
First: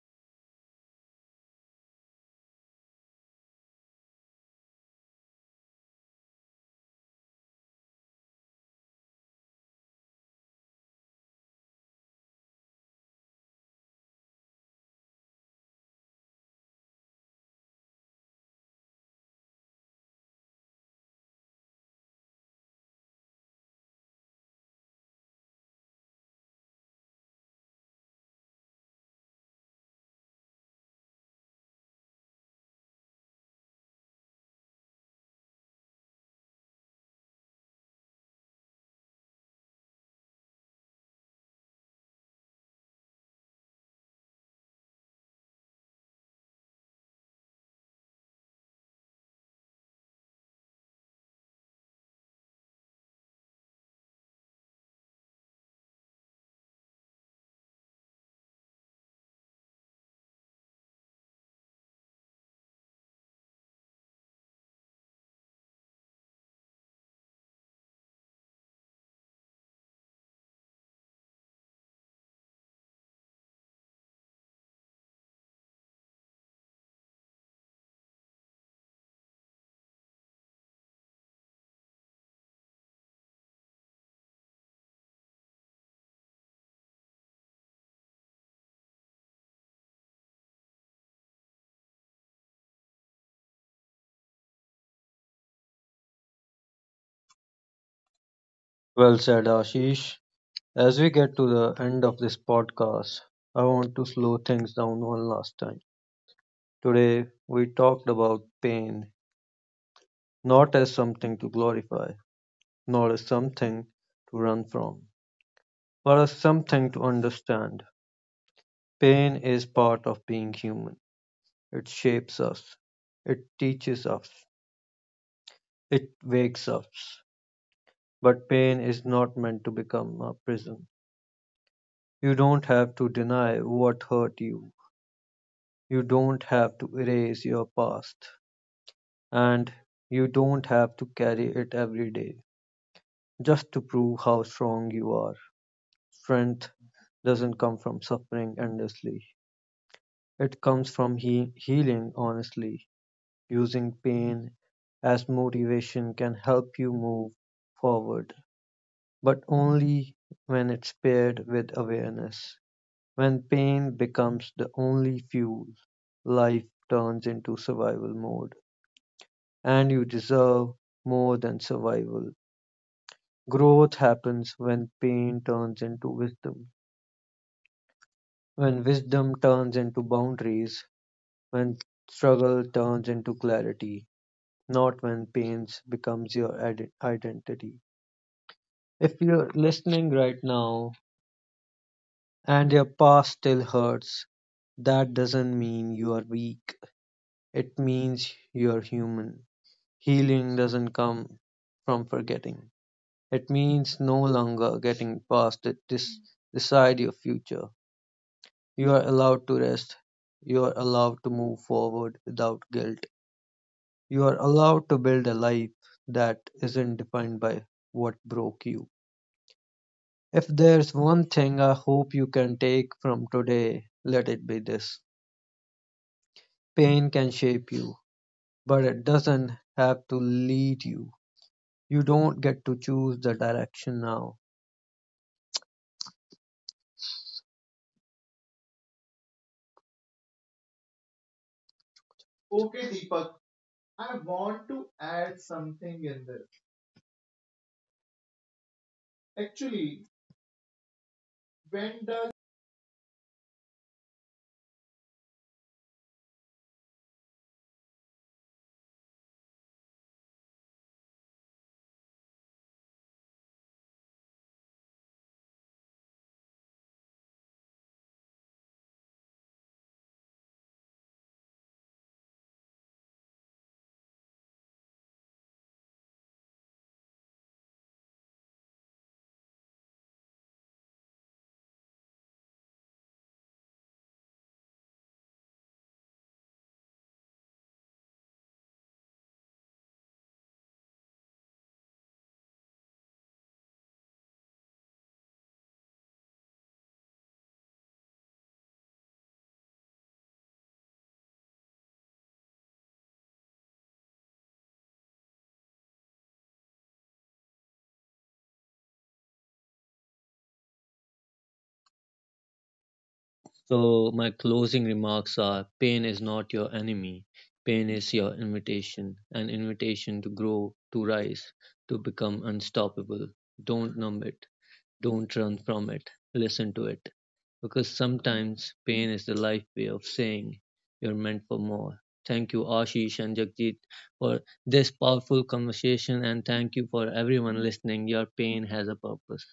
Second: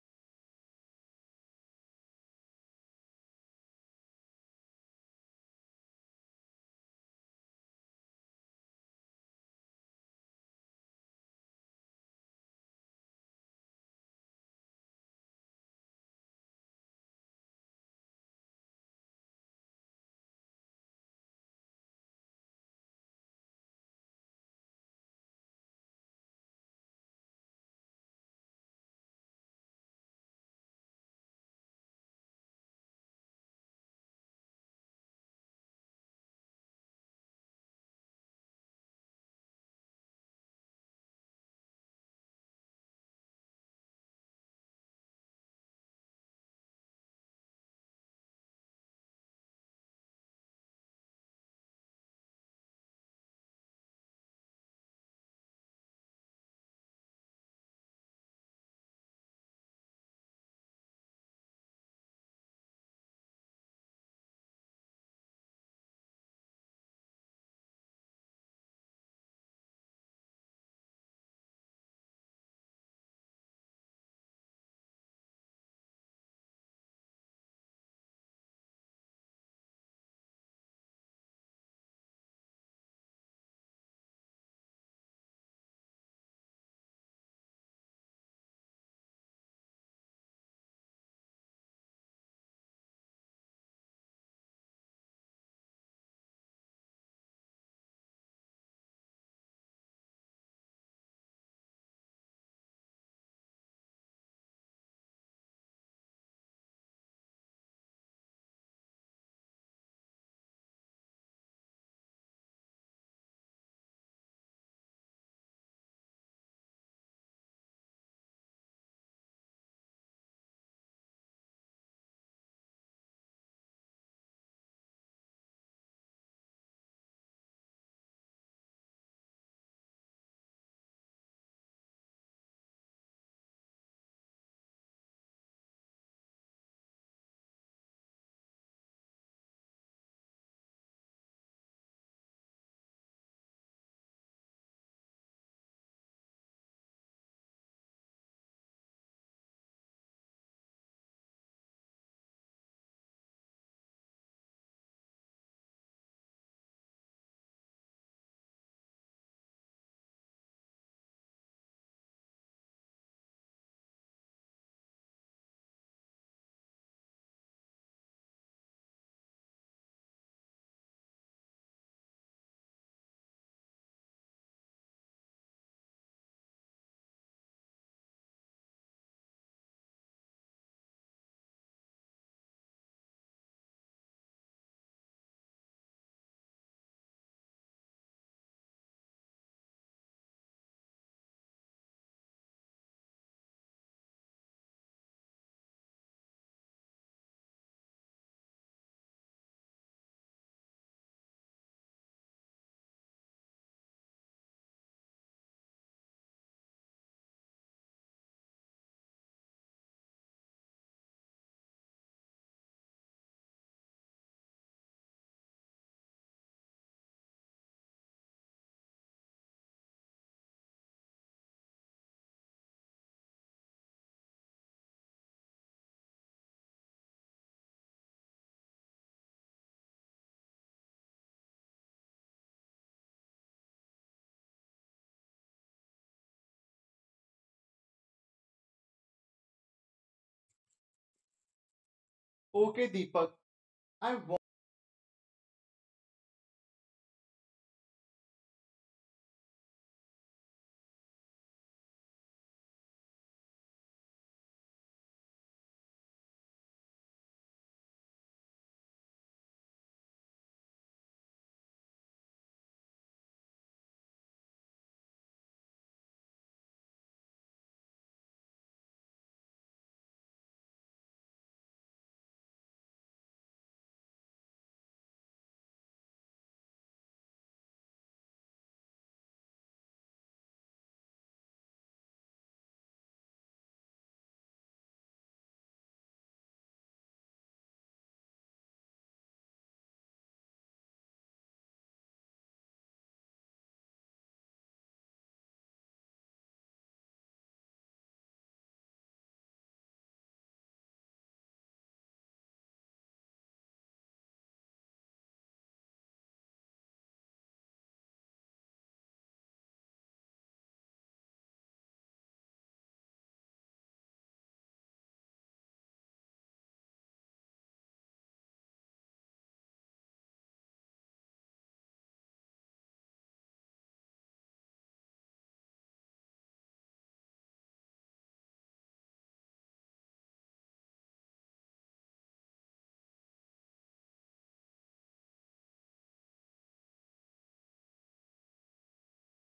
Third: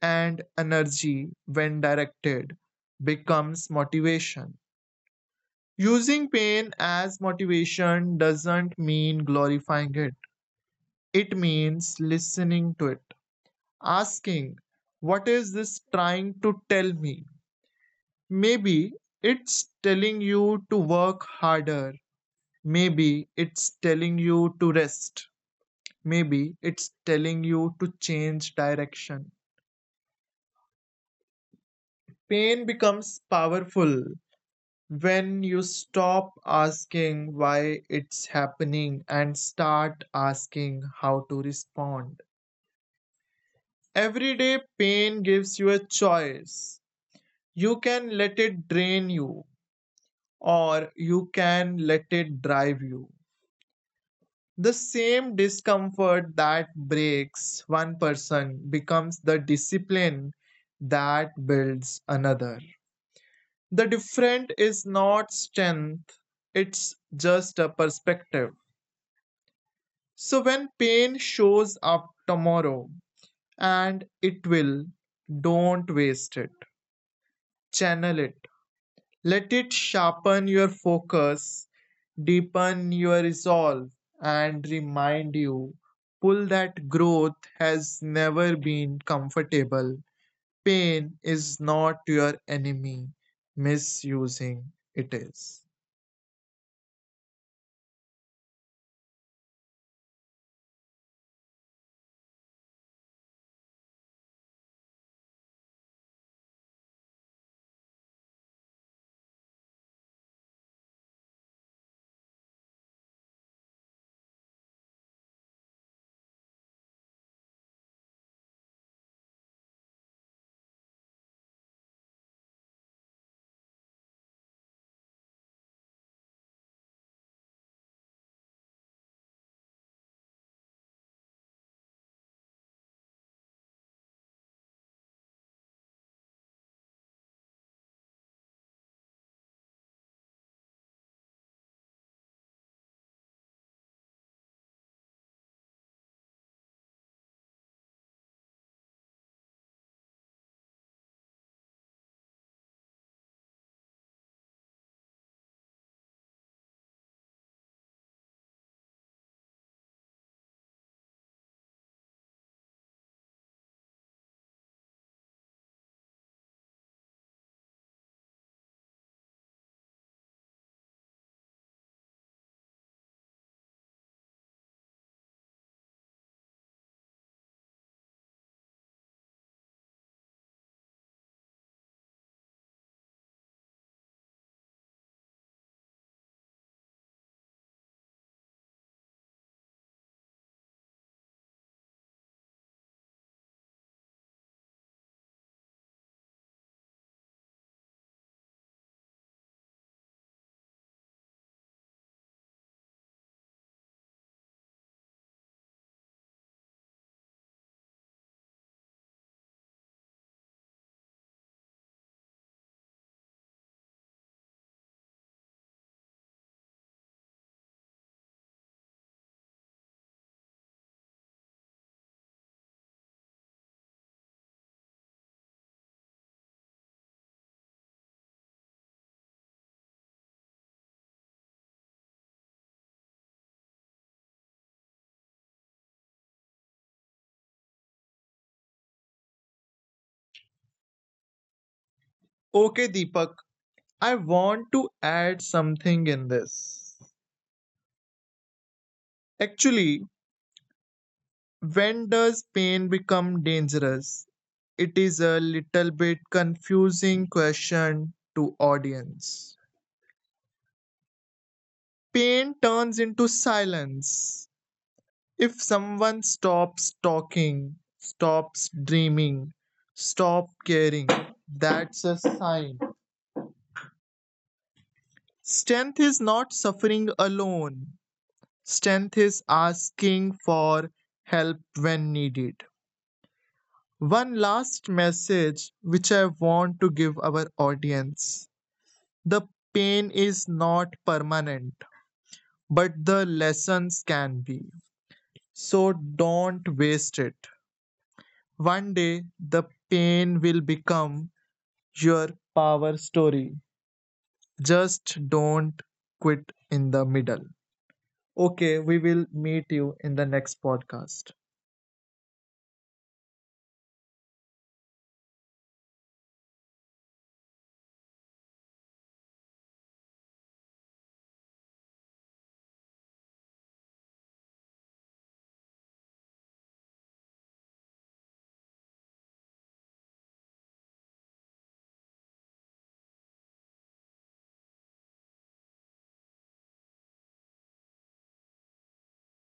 C: and energy, when directed, becomes motivation. Using pain as motivation doesn't mean glorifying it, it means listening to it. Asking, what is this trying to tell me? Maybe it's telling you to work harder. Maybe it's telling you to rest. Maybe it's telling you to change direction. Pain becomes powerful when you stop asking why it's happening and start asking how to respond. Everyday pain gives you a choice. You can let it drain you, or you can let it drive you. The same discomfort that breaks one person becomes the discipline that builds another. The different is not strength, it's just a perspective. So when pain shows up tomorrow, and it will, don't waste it, channel it. Let it sharpen your focus, deepen your resolve, and remind you pull that growth has never been comfortable. Pain is not your enemy, misusing it is.
A: Well said, Ashish. As we get to the end of this podcast, I want to slow things down one last time. Today, we talked about pain not as something to glorify, not as something to run from, but as something to understand. Pain is part of being human. It shapes us, it teaches us, it wakes us. But pain is not meant to become a prison. You don't have to deny what hurt you. You don't have to erase your past. And you don't have to carry it every day just to prove how strong you are. Strength doesn't come from suffering endlessly. It comes from healing honestly. Using pain as motivation can help you move forward, but only when it's paired with awareness. When pain becomes the only fuel, life turns into survival mode, and you deserve more than survival. Growth happens when pain turns into wisdom, when wisdom turns into boundaries, when struggle turns into clarity, not when pain becomes your identity. If you're listening right now and your past still hurts, that doesn't mean you are weak. It means you're human. Healing doesn't come from forgetting. It means no longer getting past it. This decide your future. You are allowed to rest. You are allowed to move forward without guilt. You are allowed to build a life that isn't defined by what broke you. If there's one thing I hope you can take from today, let it be this. Pain can shape you, but it doesn't have to lead you. You don't get to choose the direction now.
B: Okay,
C: Okay,
A: Okay,
B: Deepak,
A: Deepak,
C: Deepak, I
B: I
A: I
C: want
A: want to
C: to
A: add
C: add
A: something
C: something
A: in
C: in
A: this.
C: this. Actually,
A: Actually, when
C: when
A: does
C: does pain become dangerous? It is a little bit confusing question to audience, pain turns into silence. If someone stops talking, stops dreaming, stops caring, that's a sign. Strength is not suffering alone. Strength is asking for help when needed. One last message which I want to give our audience. The pain is not permanent, but the lessons can be. So don't waste it. One day, the pain will become your power story. Just don't quit in the middle. Okay, we will meet you in the next podcast.
A: So, my closing remarks are: pain is not your enemy, pain is your invitation, an invitation to grow, to rise, to become unstoppable. Don't numb it, don't run from it, listen to it. Because sometimes pain is the life way of saying you're meant for more. Thank you, Ashish and Jagjit, for this powerful conversation, and thank you for everyone listening. Your pain has a purpose.